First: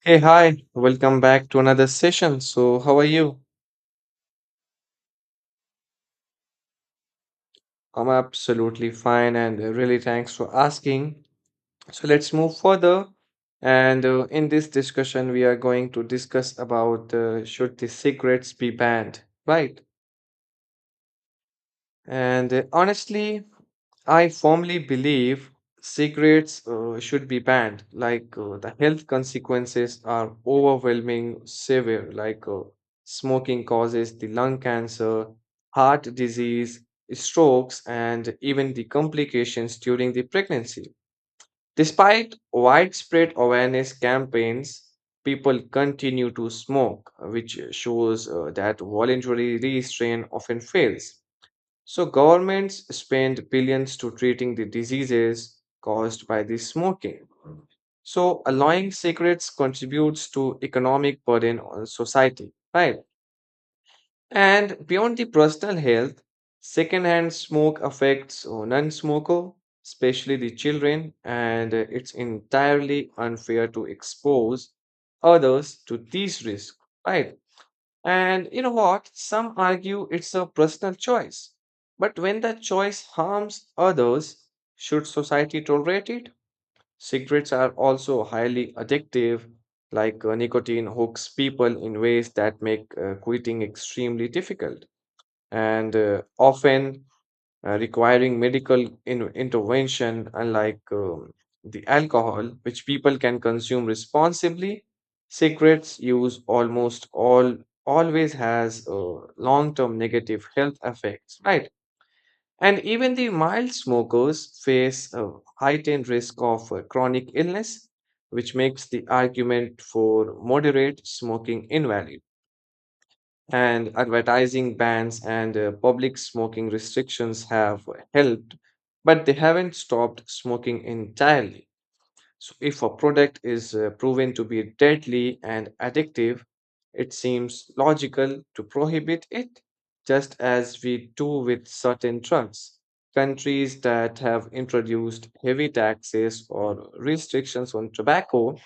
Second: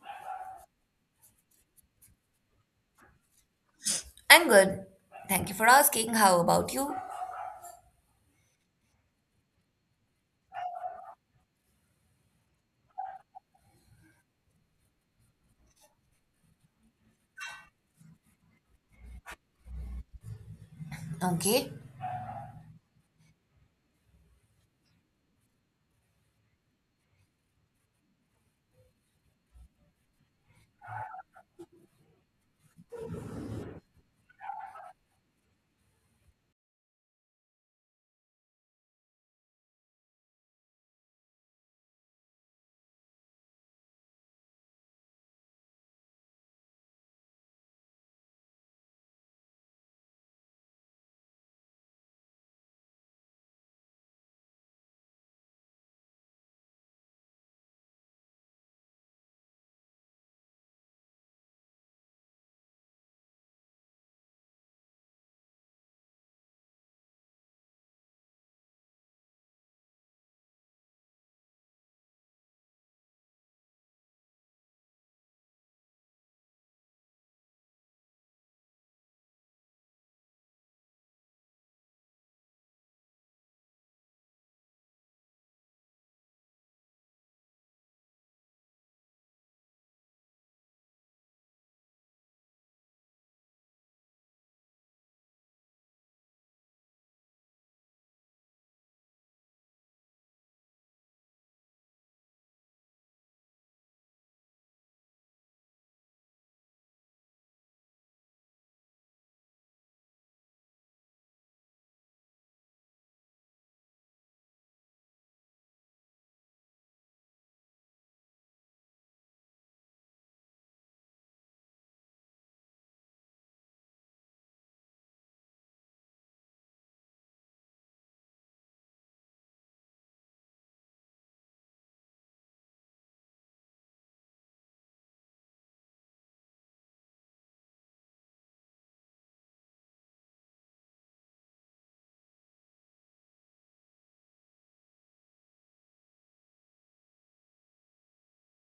Hey, hi, welcome back to another session. So, how are you? I'm good. Thank you for asking. How about you? I'm absolutely fine and really thanks for asking. So, let's move further. And in this discussion, we are going to discuss about should the cigarettes be banned, right? Okay. And honestly, I firmly believe cigarettes should be banned. The health consequences are overwhelming, severe. Smoking causes the lung cancer, heart disease, strokes, and even the complications during the pregnancy. Despite widespread awareness campaigns, people continue to smoke, which shows that voluntary restraint often fails. So governments spend billions to treating the diseases caused by the smoking. So allowing cigarettes contributes to economic burden on society, right? And beyond the personal health, secondhand smoke affects non-smoker, especially the children, and it's entirely unfair to expose others to these risks, right? And you know what? Some argue it's a personal choice. But when that choice harms others, should society tolerate it? Cigarettes are also highly addictive, Nicotine hooks people in ways that make quitting extremely difficult. And often requiring medical intervention, unlike the alcohol, which people can consume responsibly. Cigarettes use almost all always has long-term negative health effects, right? And even the mild smokers face a heightened risk of chronic illness, which makes the argument for moderate smoking invalid, and advertising bans and public smoking restrictions have helped, but they haven't stopped smoking entirely. So, if a product is proven to be deadly and addictive, it seems logical to prohibit it, just as we do with certain drugs. Countries that have introduced heavy taxes or restrictions on tobacco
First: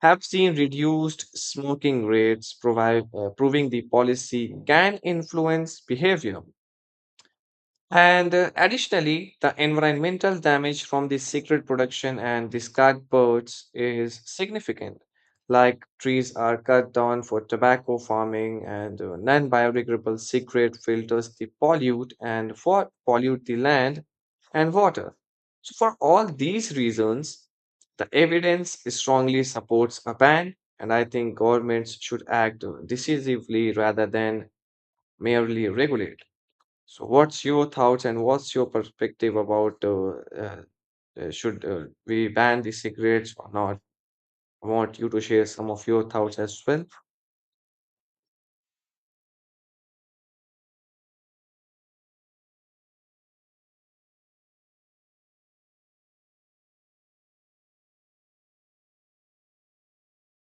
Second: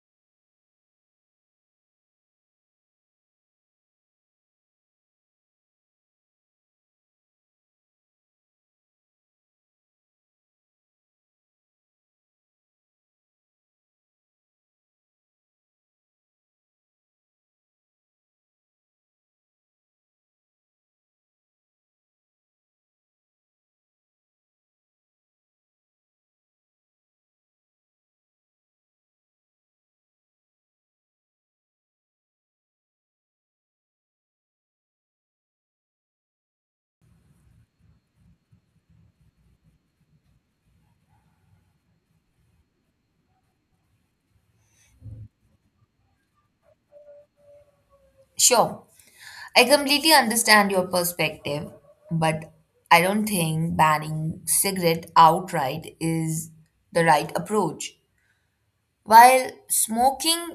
have seen reduced smoking rates, proving the policy can influence behavior. And additionally, the environmental damage from this cigarette production and discard birds is significant. Like trees are cut down for tobacco farming, and non-biodegradable cigarette filters they pollute and for pollute the land and water. So for all these reasons, the evidence strongly supports a ban, and I think governments should act decisively rather than merely regulate. So what's your thoughts and what's your perspective about uh, should we ban the cigarettes or not? I want you to share some of your thoughts as well. Sure. I completely understand your perspective, but I don't think banning cigarette outright is the right approach. While smoking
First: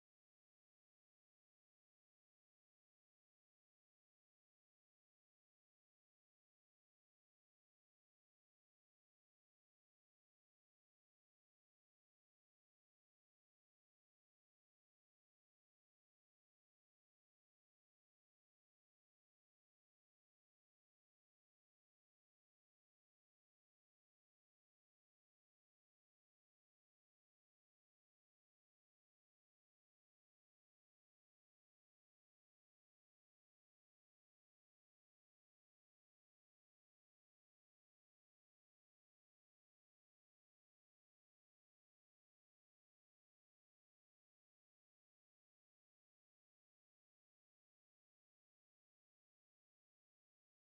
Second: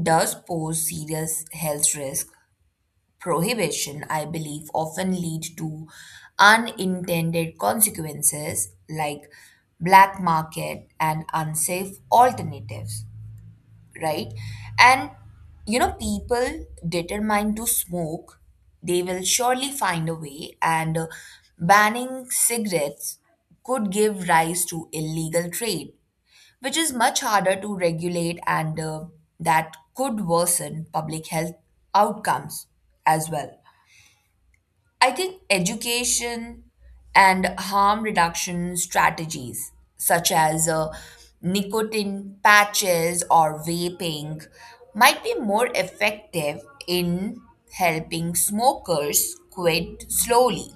does pose serious health risk, prohibition, I believe, often lead to unintended consequences like black market and unsafe alternatives, right? And People determined to smoke, they will surely find a way, and banning cigarettes could give rise to illegal trade, which is much harder to regulate, and that could worsen public health outcomes as well. I think education and harm reduction strategies, such as nicotine patches or vaping, might be more effective in helping smokers quit slowly,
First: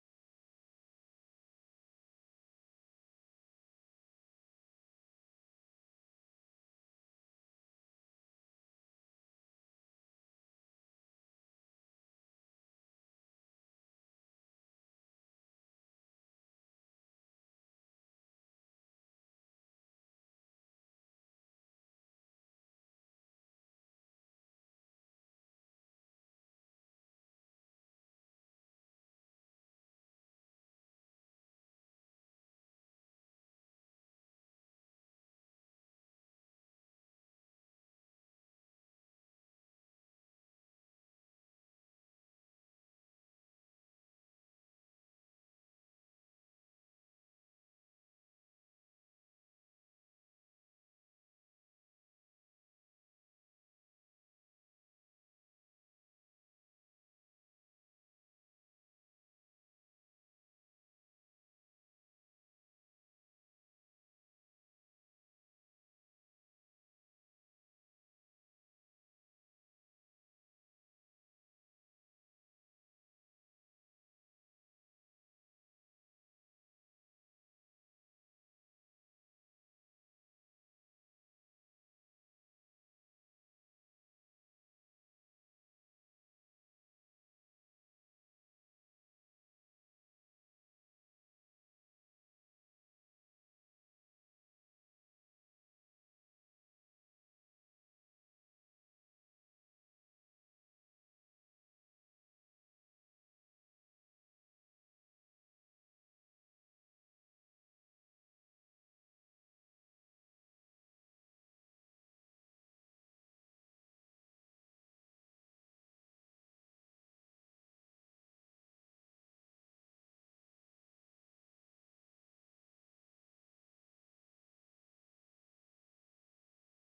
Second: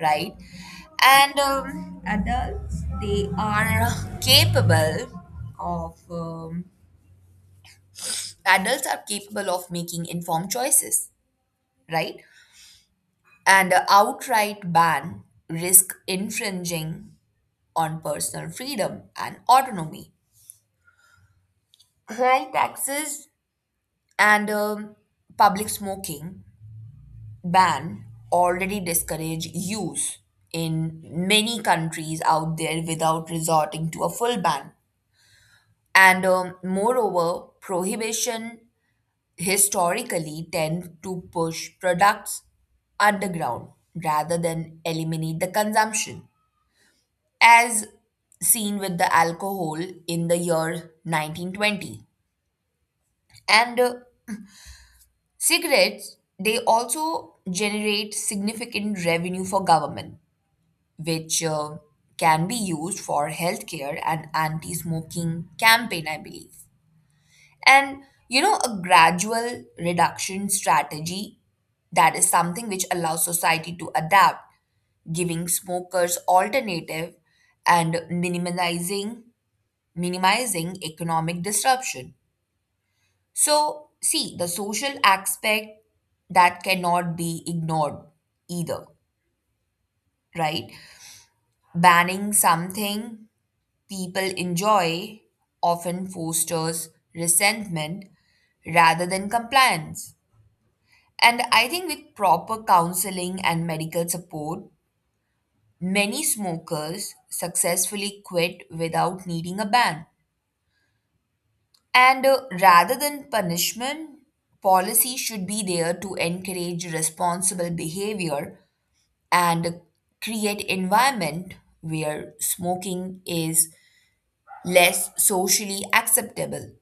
right? And adults, they are capable of, Adults are capable of making informed choices, right? And an outright ban risk infringing on personal freedom and autonomy. High taxes and public smoking ban already discourage use in many countries out there without resorting to a full ban. And moreover, prohibition historically tend to push products underground rather than eliminate the consumption, as seen with the alcohol in the year 1920. And cigarettes, they also generate significant revenue for government, which can be used for healthcare and anti smoking campaign, I believe. And you know, a gradual reduction strategy, that is something which allows society to adapt, giving smokers alternative and minimizing economic disruption. So, see, the social aspect that cannot be ignored either, right? Banning something people enjoy often fosters resentment rather than compliance. And I think with proper counseling and medical support, many smokers successfully quit without needing a ban. And rather than punishment, policy should be there to encourage responsible behavior and create environment where smoking is less socially acceptable.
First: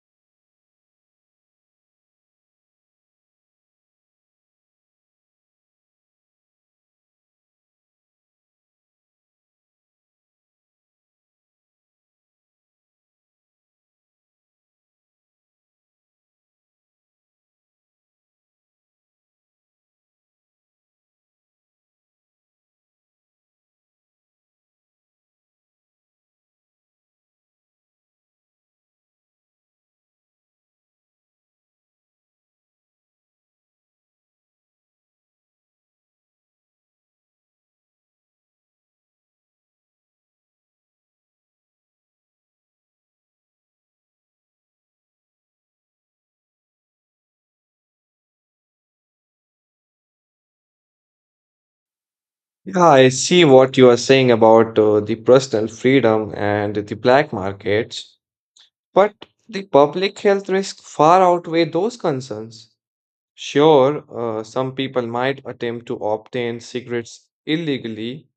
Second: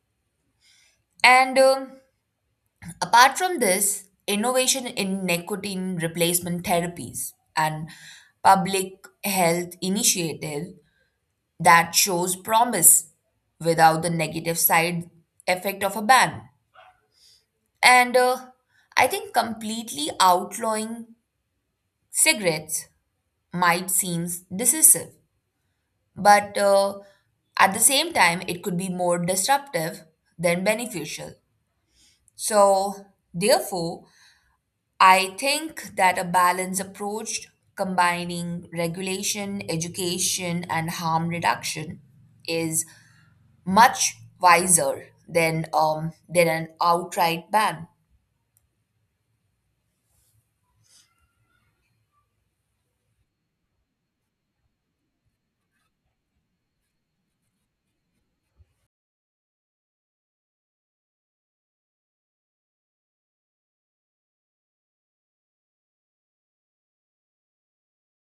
And apart from this, innovation in nicotine replacement therapies and public health initiative that shows promise without the negative side effect of a ban. And I think completely outlawing cigarettes might seem decisive, but at the same time, it could be more disruptive than beneficial. So, therefore, I think that a balanced approach combining regulation, education, and harm reduction is much wiser than an outright ban. Yeah, I see what you are saying about the personal freedom and the black markets. But the public health risks far outweigh those concerns. Sure, some people might attempt to obtain cigarettes illegally,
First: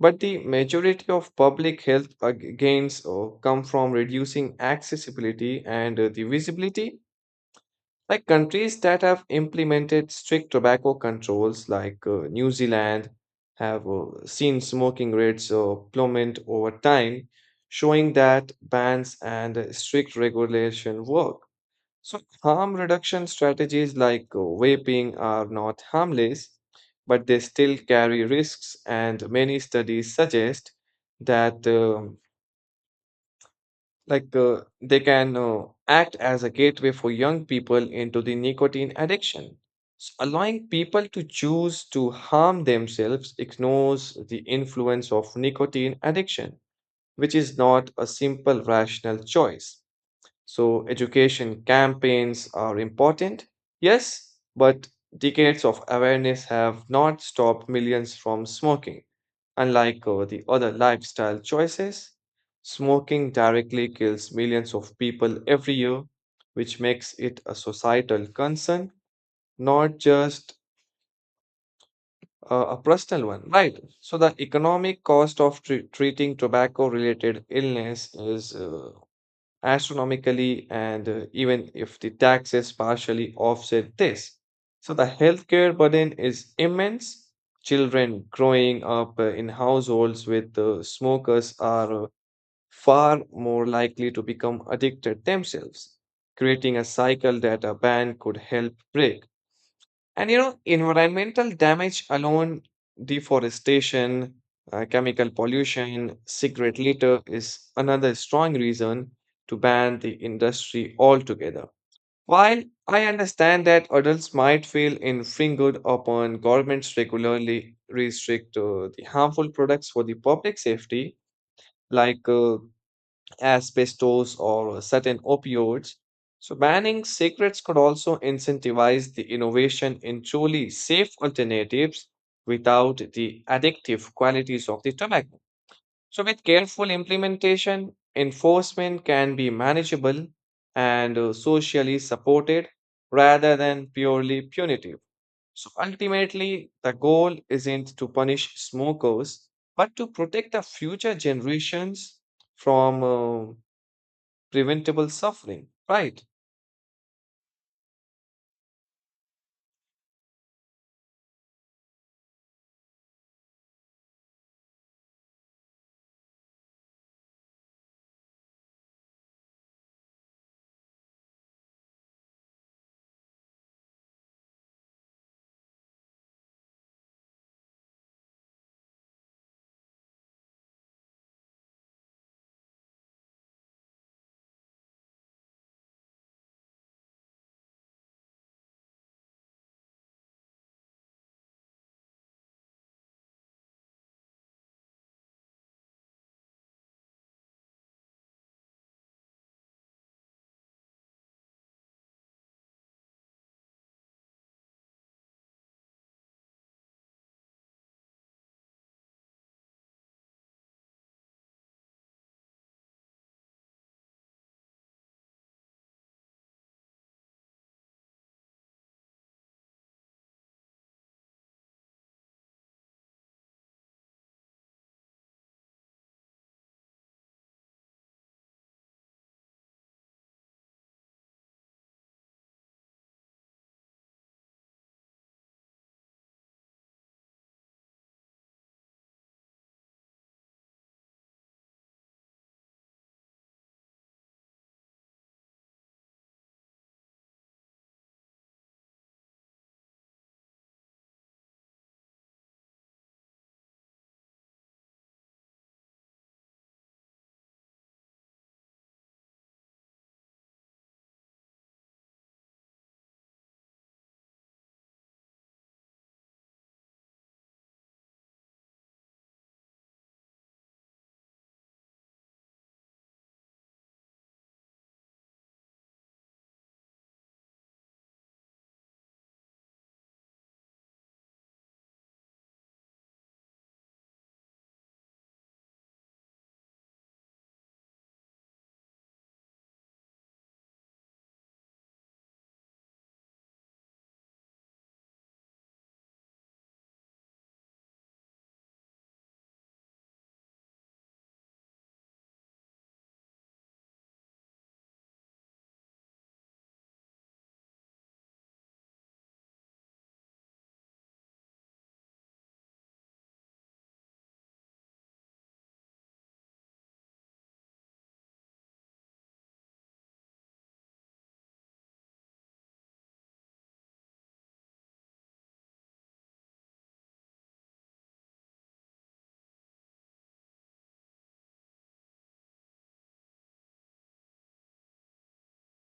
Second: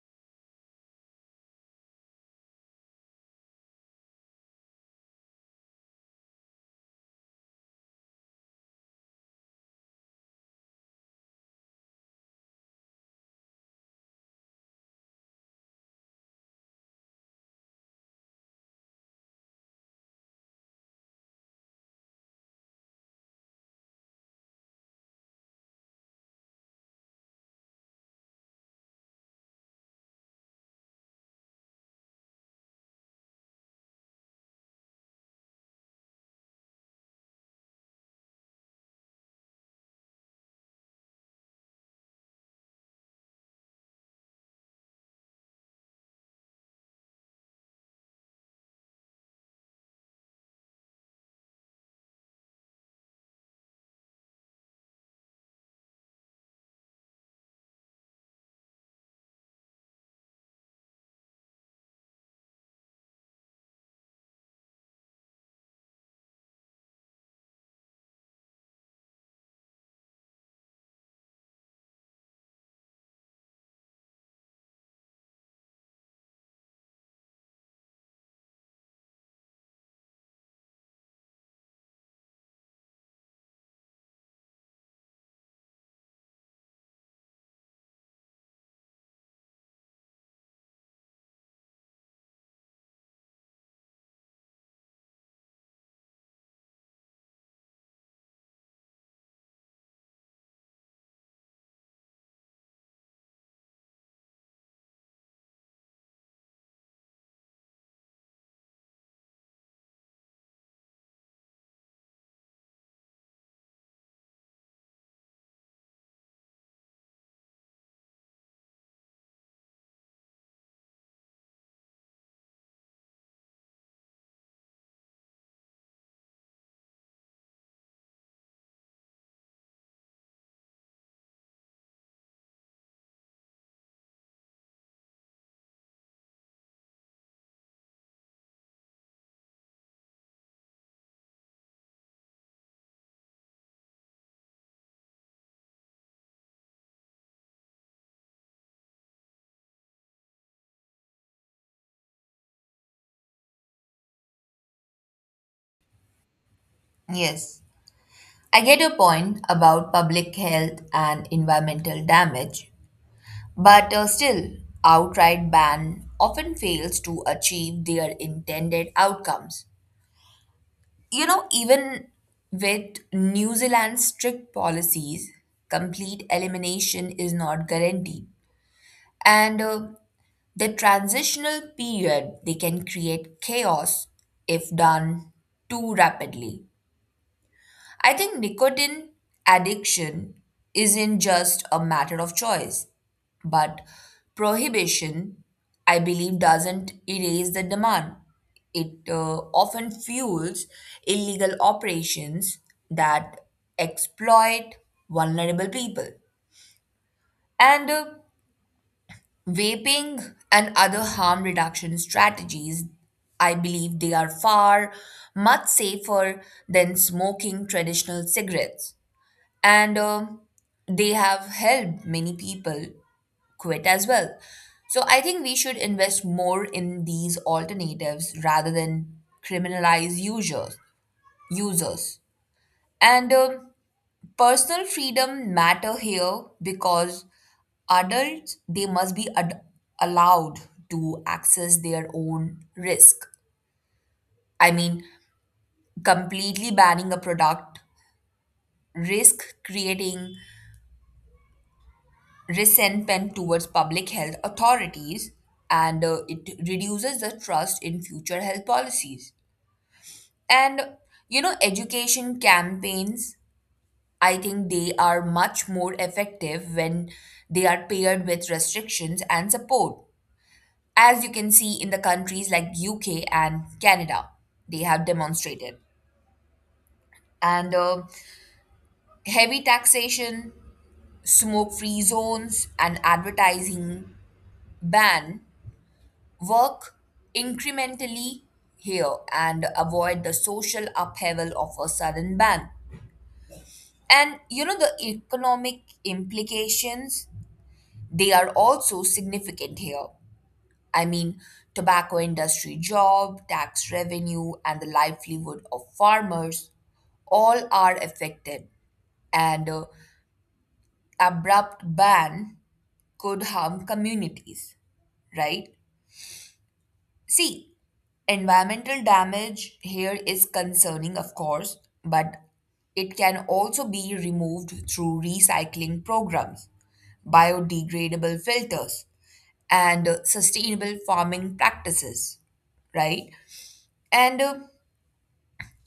but the majority of public health gains come from reducing accessibility and the visibility. Like countries that have implemented strict tobacco controls, like New Zealand, have seen smoking rates plummet over time, showing that bans and strict regulation work. So, harm reduction strategies like vaping are not harmless, but they still carry risks, and many studies suggest that they can act as a gateway for young people into the nicotine addiction. So allowing people to choose to harm themselves ignores the influence of nicotine addiction, which is not a simple rational choice. So, education campaigns are important, yes, but decades of awareness have not stopped millions from smoking. Unlike the other lifestyle choices, smoking directly kills millions of people every year, which makes it a societal concern, not just a personal one, right? So, the economic cost of treating tobacco related illness is astronomically, and even if the taxes partially offset this. So the healthcare burden is immense. Children growing up in households with smokers are far more likely to become addicted themselves, creating a cycle that a ban could help break. And you know, environmental damage alone, deforestation, chemical pollution, cigarette litter is another strong reason to ban the industry altogether. While I understand that adults might feel infringed upon governments regularly restrict the harmful products for the public safety, like asbestos, or certain opioids. So, banning cigarettes could also incentivize the innovation in truly safe alternatives without the addictive qualities of the tobacco. So, with careful implementation, enforcement can be manageable and socially supported rather than purely punitive. So, ultimately, the goal isn't to punish smokers, but to protect the future generations from uh, preventable suffering, right? Yes. I get your point about public health and environmental damage, but still, outright ban often fails to achieve their intended outcomes. You know, even with New Zealand's strict policies, complete elimination is not guaranteed. And the transitional period, they can create chaos if done too rapidly. I think nicotine addiction isn't just a matter of choice, but prohibition, I believe, doesn't erase the demand. It often fuels illegal operations that exploit vulnerable people. And vaping and other harm reduction strategies, I believe they are far much safer than smoking traditional cigarettes and they have helped many people quit as well. So I think we should invest more in these alternatives rather than criminalize users. Users and personal freedom matter here because adults they must be allowed to access their own risk. I mean, completely banning a product risk creating resentment towards public health authorities and it reduces the trust in future health policies. And you know, education campaigns, I think they are much more effective when they are paired with restrictions and support, as you can see in the countries like UK and Canada they have demonstrated. And heavy taxation, smoke free zones, and advertising ban work incrementally here and avoid the social upheaval of a sudden ban. And you know, the economic implications, they are also significant here. I mean, tobacco industry job, tax revenue, and the livelihood of farmers all are affected. And abrupt ban could harm communities, right? See, environmental damage here is concerning, of course, but it can also be removed through recycling programs, biodegradable filters, and sustainable farming practices, right? And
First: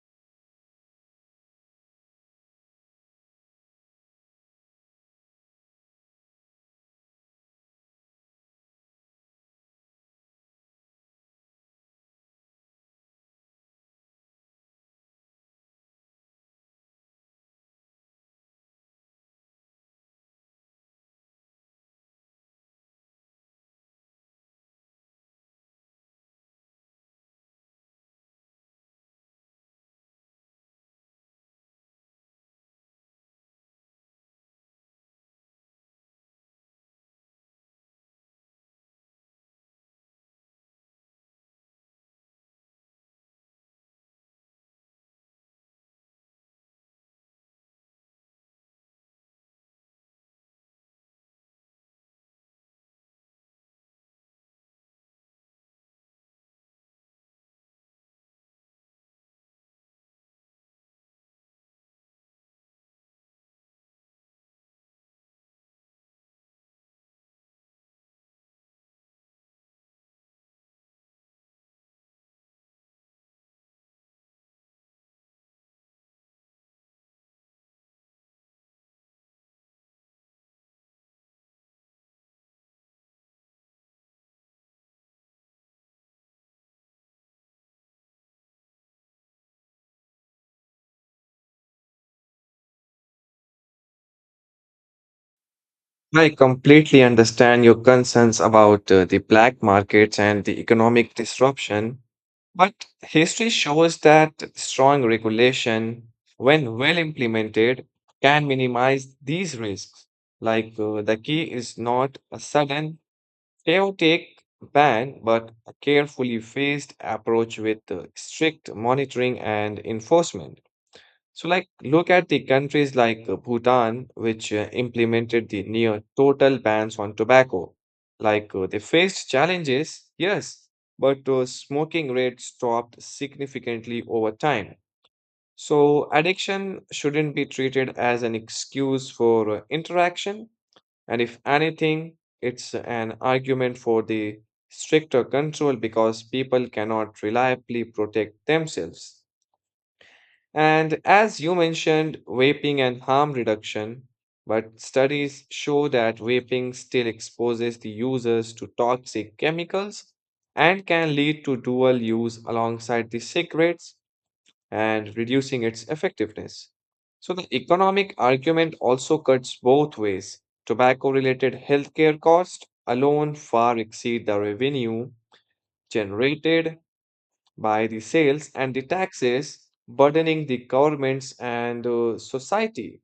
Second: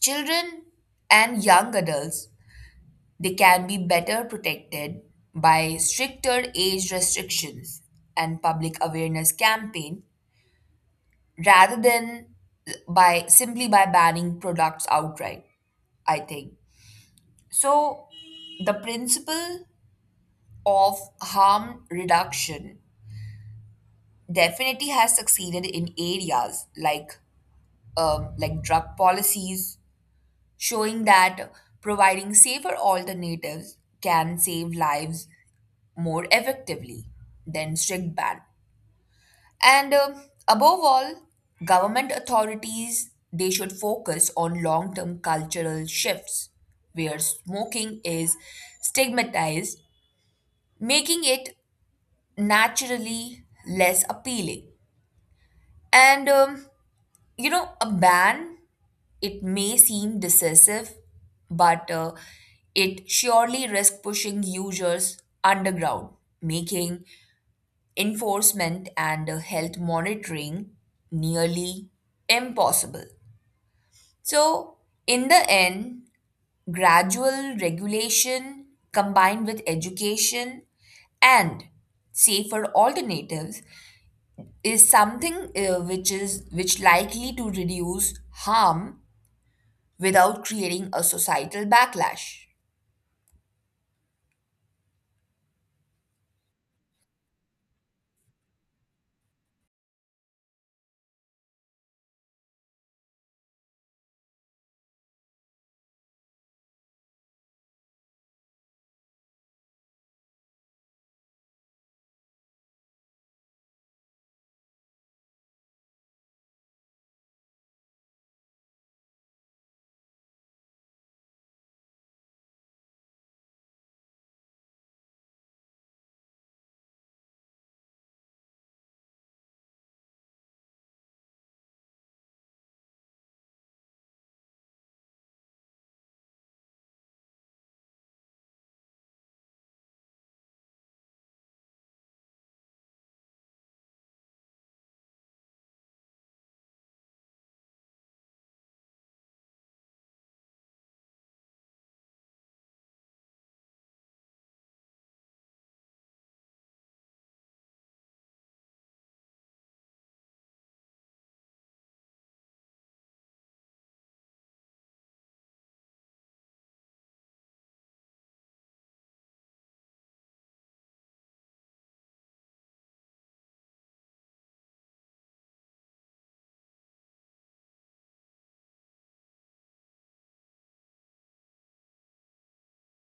children and young adults, they can be better protected by stricter age restrictions and public awareness campaign rather than by simply by banning products outright, I think. So the principle of harm reduction definitely has succeeded in areas like drug policies, showing that providing safer alternatives can save lives more effectively than strict ban. And above all, government authorities they should focus on long-term cultural shifts where smoking is stigmatized, making it naturally less appealing. And you know, a ban, it may seem decisive, but it surely risks pushing users underground, making enforcement and health monitoring nearly impossible. So, in the end, gradual regulation combined with education and safer alternatives is something which likely to reduce harm without creating a societal backlash. I completely understand your concerns about the black markets and the economic disruption, but history shows that strong regulation, when well implemented, can minimize these risks. The key is not a sudden, chaotic ban, but a carefully phased approach with strict monitoring and enforcement. So, like, look at the countries like Bhutan, which implemented the near total bans on tobacco. Like, they faced challenges, yes, but smoking rates dropped significantly over time. So, addiction shouldn't be treated as an excuse for interaction. And if anything, it's an argument for the stricter control because people cannot reliably protect themselves. And as you mentioned, vaping and harm reduction, but studies show that vaping still exposes the users to toxic chemicals and can lead to dual use alongside the cigarettes and reducing its effectiveness. So the economic argument also cuts both ways. Tobacco-related healthcare costs alone far exceed the revenue generated by the sales and the taxes, burdening the governments and society.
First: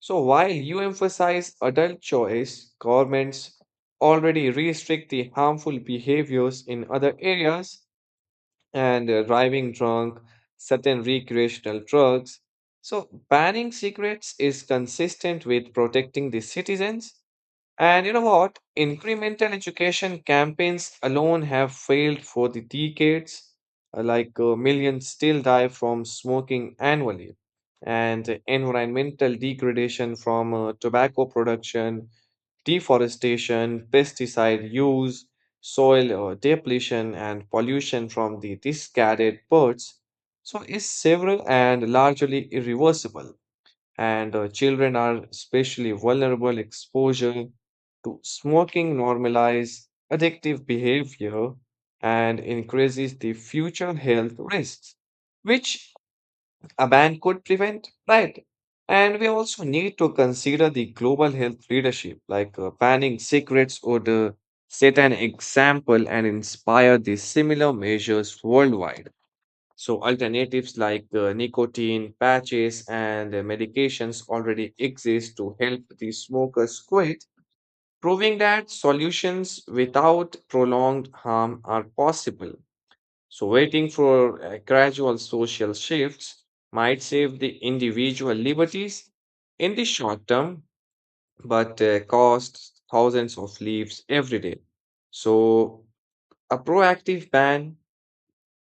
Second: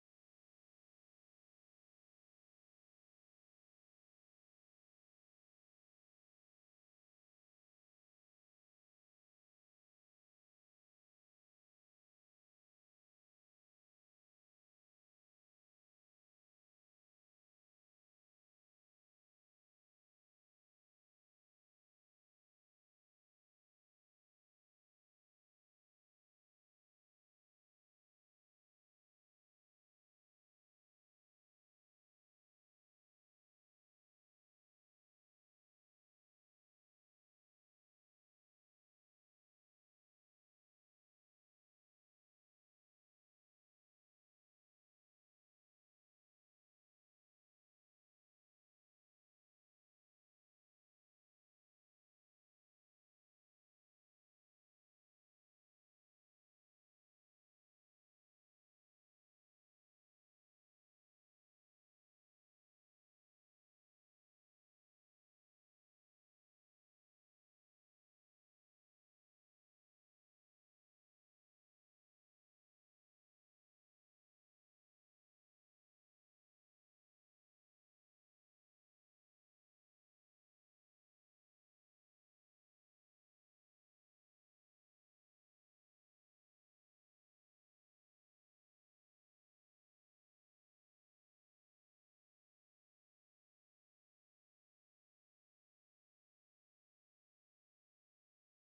So, while you emphasize adult choice, governments already restrict the harmful behaviors in other areas and driving drunk, certain recreational drugs. So, banning cigarettes is consistent with protecting the citizens. And you know what? Incremental education campaigns alone have failed for the decades. Millions still die from smoking annually, and environmental degradation from tobacco production, deforestation, pesticide use, soil depletion, and pollution from the discarded birds. So is several and largely irreversible, and children are especially vulnerable. Exposure to smoking normalize addictive behavior and increases the future health risks, which a ban could prevent, right? And we also need to consider the global health leadership, like banning cigarettes would set an example and inspire the similar measures worldwide. So alternatives like nicotine patches and medications already exist to help the smokers quit, proving that solutions without prolonged harm are possible. So waiting for gradual social shifts might save the individual liberties in the short term, but costs thousands of lives every day. So a proactive ban,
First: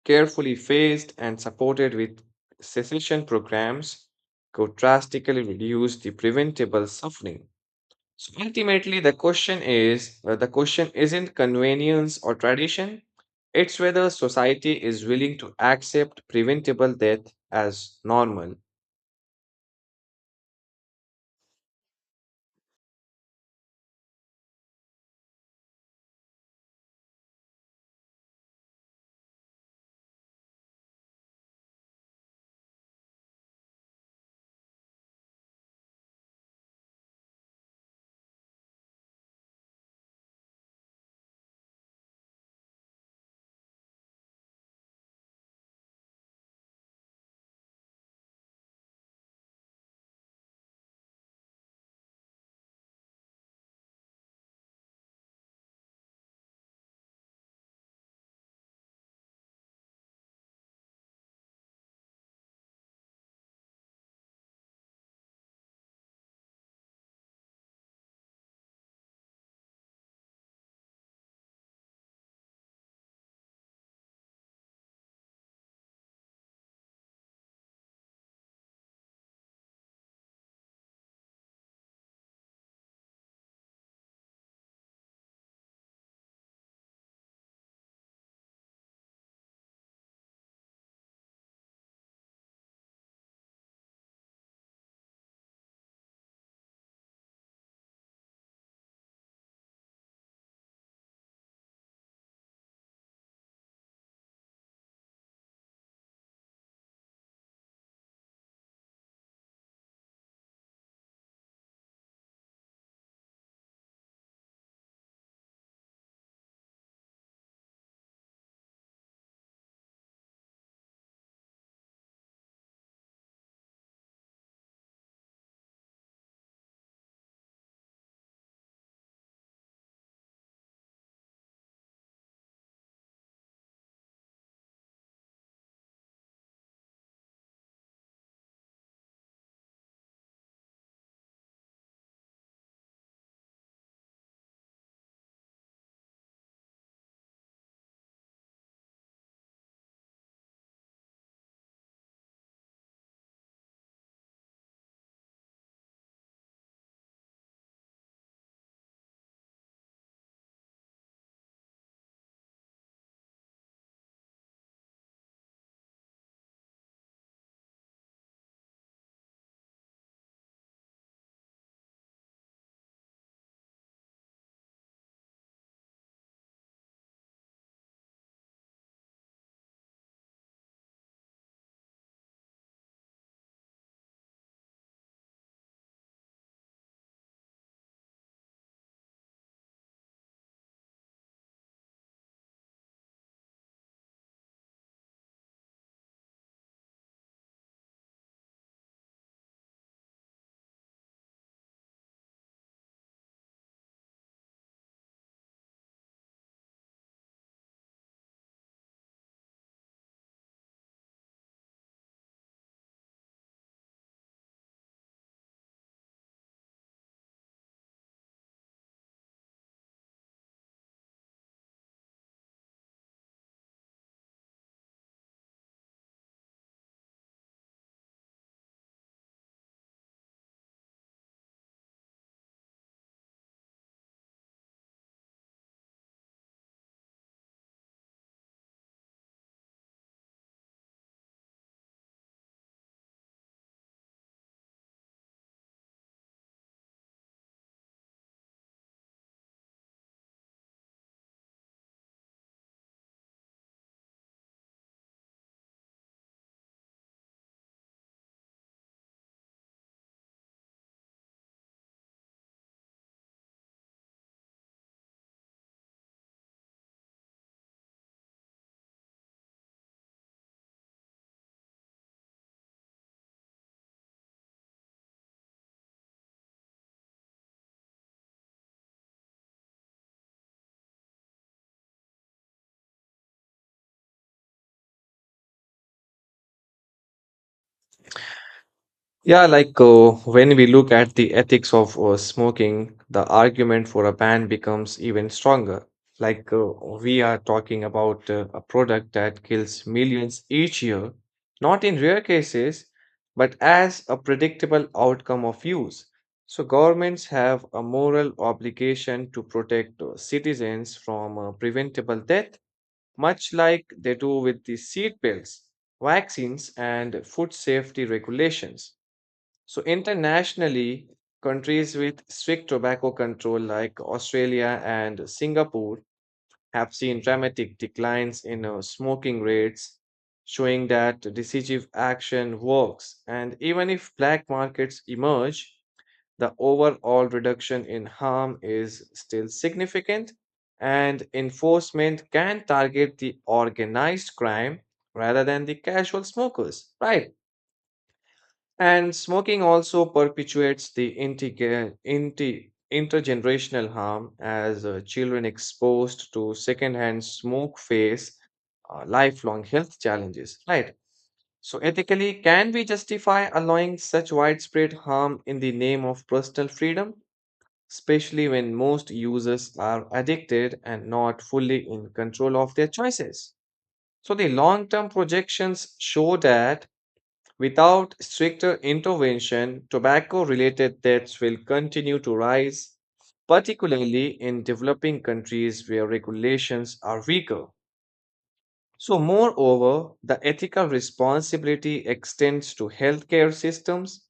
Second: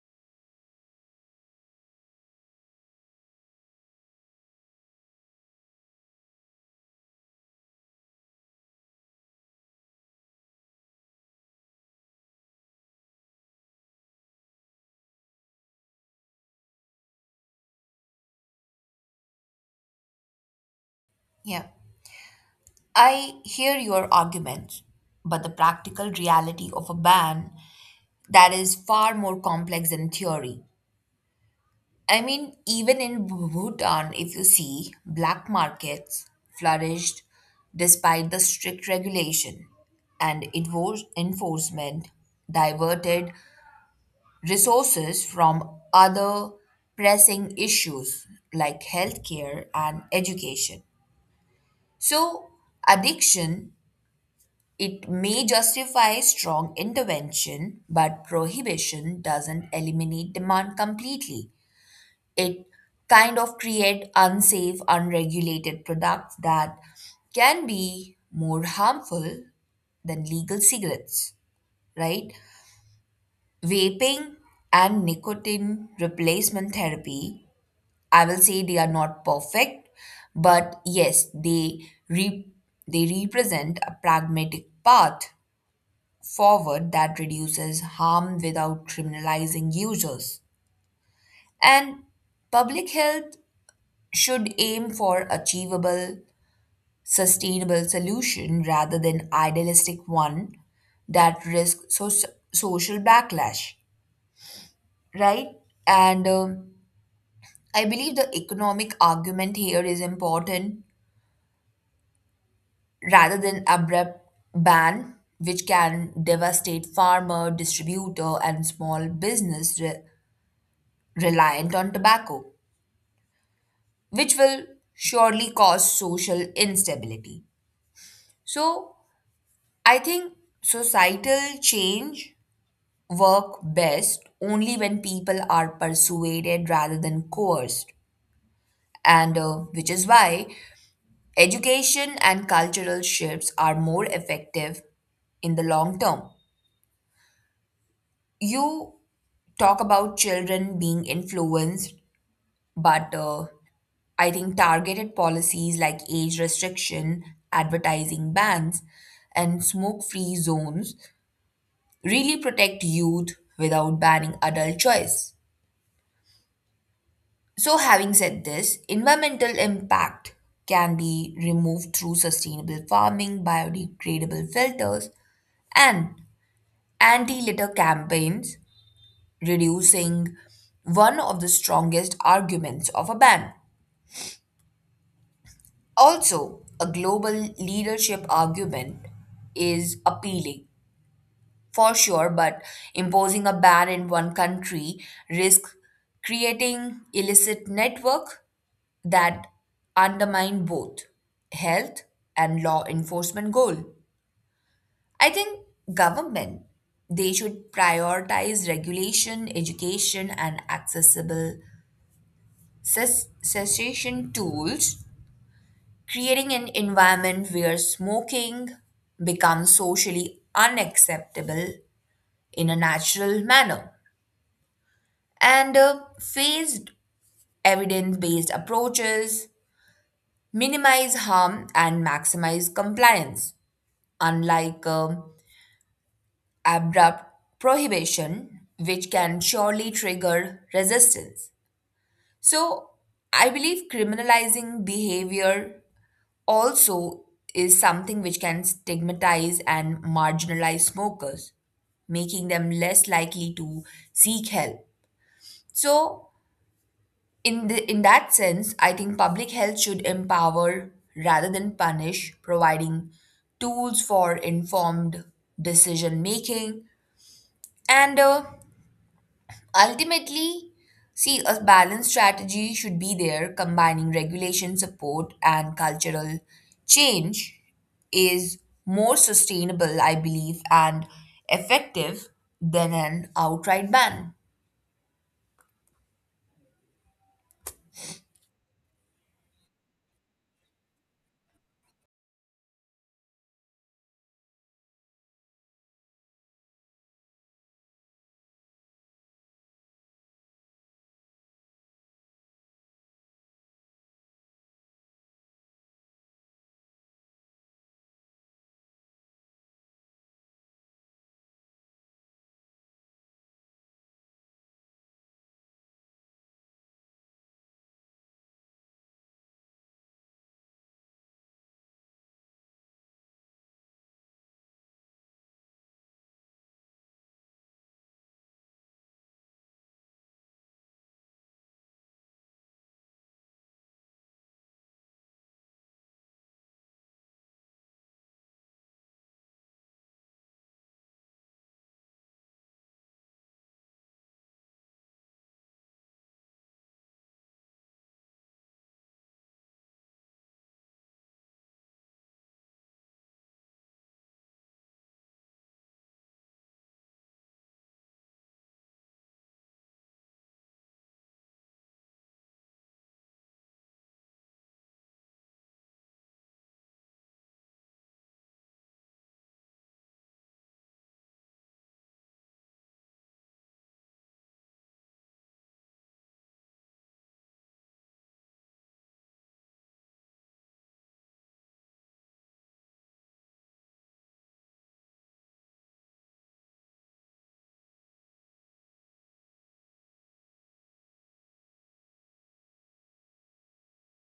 carefully phased and supported with cessation programs, could drastically reduce the preventable suffering. So ultimately, the question isn't convenience or tradition, it's whether society is willing to accept preventable death as normal. Yeah. I hear your arguments, but the practical reality of a ban, that is far more complex than theory. I mean, even in Bhutan, if you see, black markets flourished despite the strict regulation, and enforcement diverted resources from other pressing issues like healthcare and education. So, addiction it may justify strong intervention, but prohibition doesn't eliminate demand completely. It kind of create unsafe unregulated products that can be more harmful than legal cigarettes, right? Vaping and nicotine replacement therapy, I will say they are not perfect, but yes they re- they represent a pragmatic path forward that reduces harm without criminalizing users. And public health should aim for achievable, sustainable solution rather than idealistic one that risks social backlash, right? And I believe the economic argument here is important rather than abrupt ban, which can devastate farmer, distributor, and small business reliant on tobacco, which will surely cause social instability. So I think societal change work best only when people are persuaded rather than coerced. And which is why education and cultural shifts are more effective in the long term. You talk about children being influenced, but I think targeted policies like age restriction, advertising bans, and smoke free zones really protect youth without banning adult choice. So, having said this, environmental impact can be removed through sustainable farming, biodegradable filters, and anti litter campaigns, reducing one of the strongest arguments of a ban. Also, a global leadership argument is appealing for sure, but imposing a ban in one country risks creating illicit network that undermine both health and law enforcement goal. I think government they should prioritize regulation, education, and accessible cessation tools, creating an environment where smoking becomes socially unacceptable in a natural manner. And phased evidence based approaches minimize harm and maximize compliance, unlike abrupt prohibition, which can surely trigger resistance. So, I believe criminalizing behavior also is something which can stigmatize and marginalize smokers, making them less likely to seek help. So, in that sense, I think public health should empower rather than punish, providing tools for informed decision making. And ultimately, see, a balanced strategy should be there, combining regulation support and cultural change is more sustainable, I believe, and effective than an outright ban. Yeah, like when we look at the ethics of smoking, the argument for a ban becomes even stronger. Like we are talking about a product that kills millions each year, not in rare cases, but as a predictable outcome of use. So governments have a moral obligation to protect citizens from preventable death, much like they do with the seat belts, vaccines, and food safety regulations. So internationally, countries with strict tobacco control like Australia and Singapore have seen dramatic declines in smoking rates, showing that decisive action works. And even if black markets emerge, the overall reduction in harm is still significant, and enforcement can target the organized crime rather than the casual smokers, right? And smoking also perpetuates the intergenerational harm as children exposed to secondhand smoke face lifelong health challenges, right? So, ethically, can we justify allowing such widespread harm in the name of personal freedom, especially when most users are addicted and not fully in control of their choices? So, the long term projections show that without stricter intervention, tobacco related deaths will continue to rise, particularly in developing countries where regulations are weaker. So, moreover, the ethical responsibility extends to healthcare systems.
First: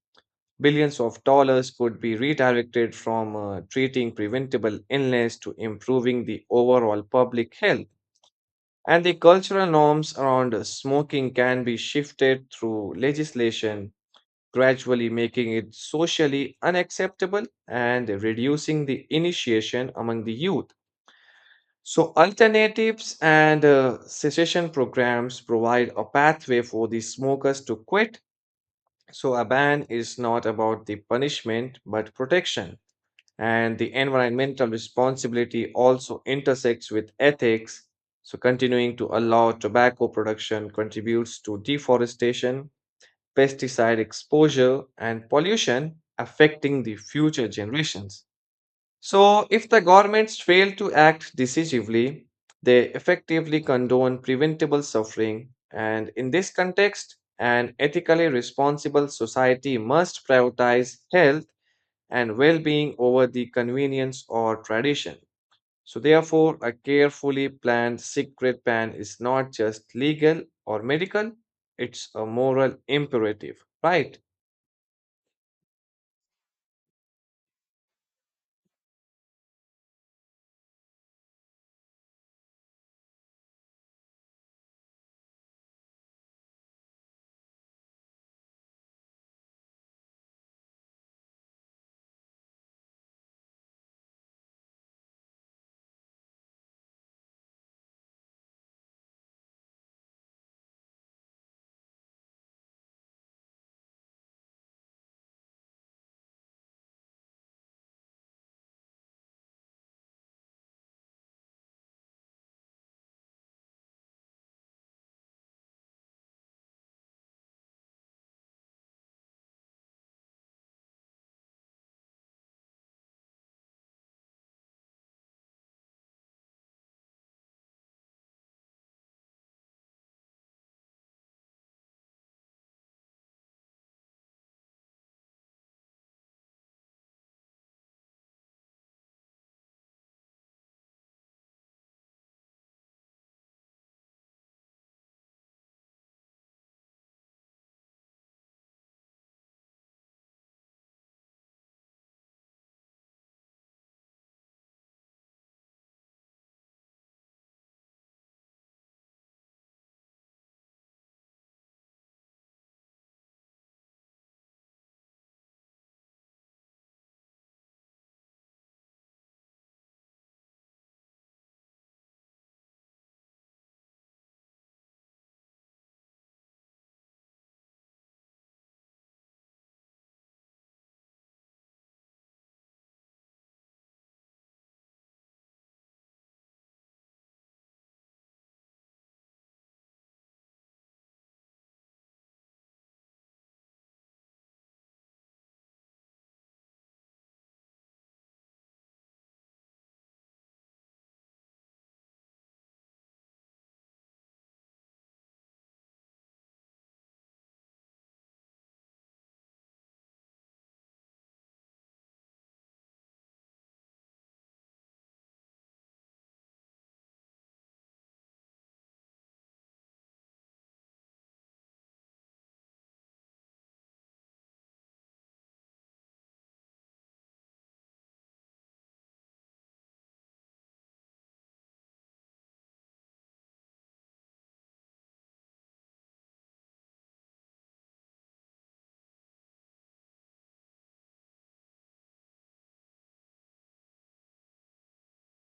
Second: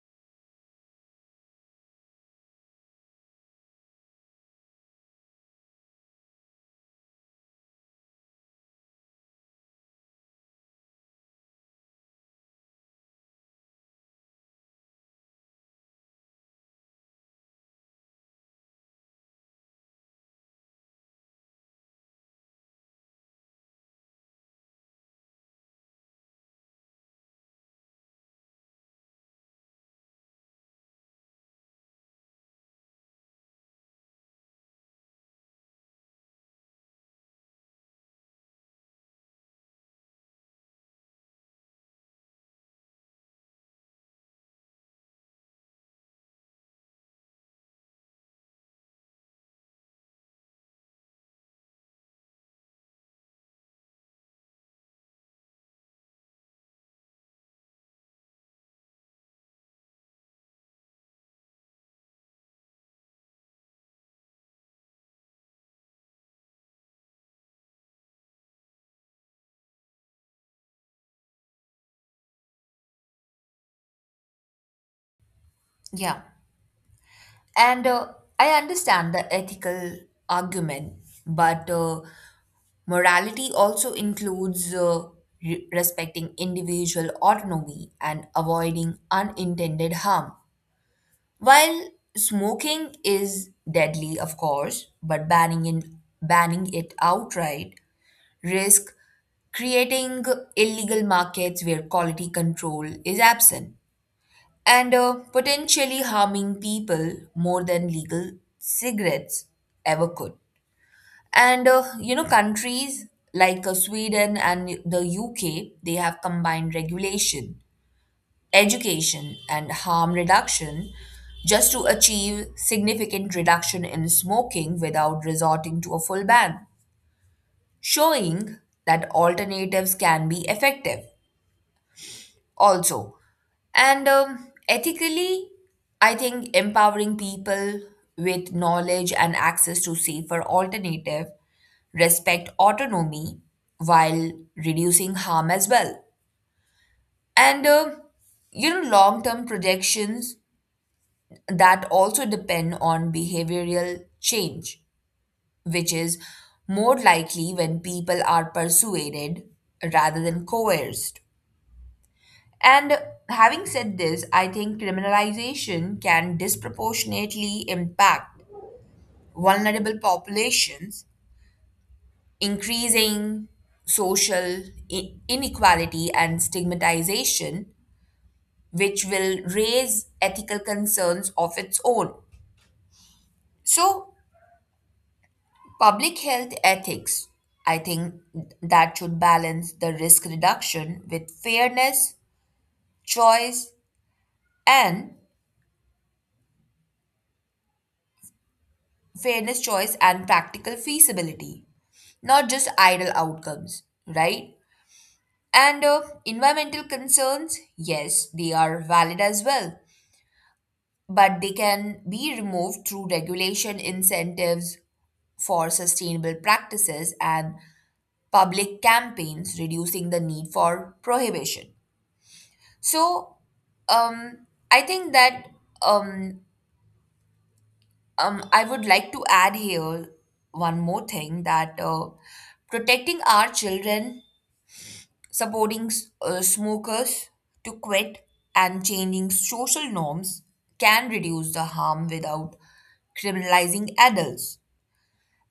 Billions of dollars could be redirected from treating preventable illness to improving the overall public health. And the cultural norms around smoking can be shifted through legislation, gradually making it socially unacceptable and reducing the initiation among the youth. So, alternatives and cessation programs provide a pathway for the smokers to quit. So, a ban is not about the punishment but protection. And the environmental responsibility also intersects with ethics. So, continuing to allow tobacco production contributes to deforestation, pesticide exposure, and pollution affecting the future generations. So, if the governments fail to act decisively, they effectively condone preventable suffering. And in this context, an ethically responsible society must prioritize health and well being over the convenience or tradition. So, therefore, a carefully planned cigarette ban is not just legal or medical, it's a moral imperative, right? Yeah. And I understand the ethical argument, but morality also includes respecting individual autonomy and avoiding unintended harm. While smoking is deadly, of course, but banning it outright risk creating illegal markets where quality control is absent and potentially harming people more than legal cigarettes ever could. And you know, countries like Sweden and the UK, they have combined regulation, education, and harm reduction just to achieve significant reduction in smoking without resorting to a full ban, showing that alternatives can be effective also. And ethically, I think empowering people with knowledge and access to safer alternative respect autonomy while reducing harm as well. And you know, long term projections that also depend on behavioral change, which is more likely when people are persuaded rather than coerced. And having said this, I think criminalization can disproportionately impact vulnerable populations, increasing social inequality and stigmatization, which will raise ethical concerns of its own. So, public health ethics, I think that should balance the risk reduction with choice, and fairness, choice, and practical feasibility, not just idle outcomes, right? And environmental concerns, yes, they are valid as well, but they can be removed through regulation incentives for sustainable practices and public campaigns, reducing the need for prohibition. So, I think that um, I would like to add here one more thing, that protecting our children, supporting smokers to quit, and changing social norms can reduce the harm without criminalizing adults.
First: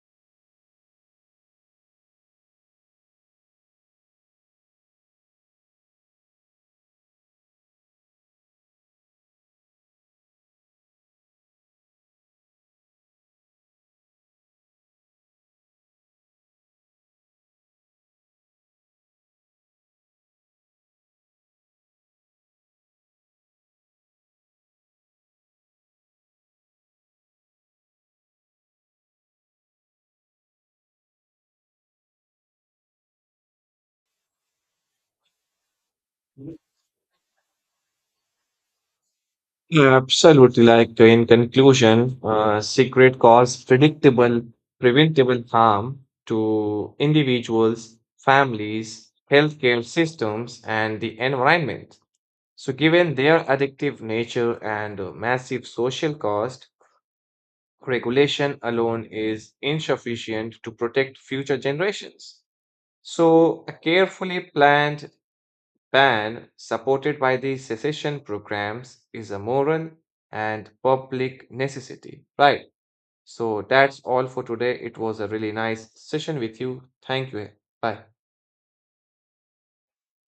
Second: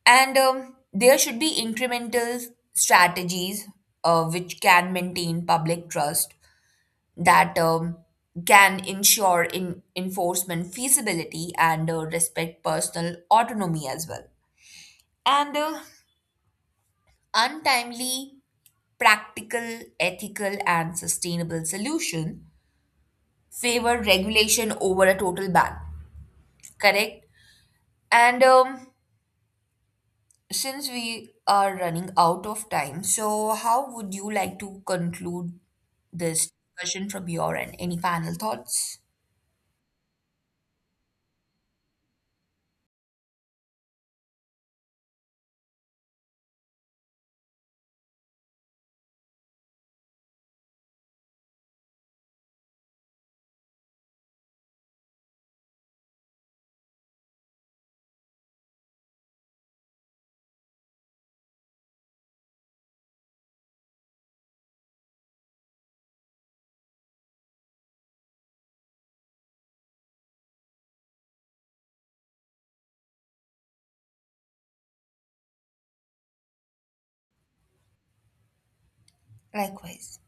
And there should be incremental strategies which can maintain public trust that can ensure in enforcement feasibility and respect personal autonomy as well. And untimely, practical, ethical, and sustainable solution favor regulation over a total ban, correct? And since we are running out of time, so how would you like to conclude this discussion from your end? Any final thoughts? Yeah, absolutely. Like in conclusion, secret cause predictable, preventable harm to individuals, families, healthcare systems, and the environment. So, given their addictive nature and massive social cost, regulation alone is insufficient to protect future generations. So, a carefully planned ban, supported by the secession programs, is a moral and public necessity. Right. So that's all for today. It was a really nice session with you. Thank you. Bye. Likewise.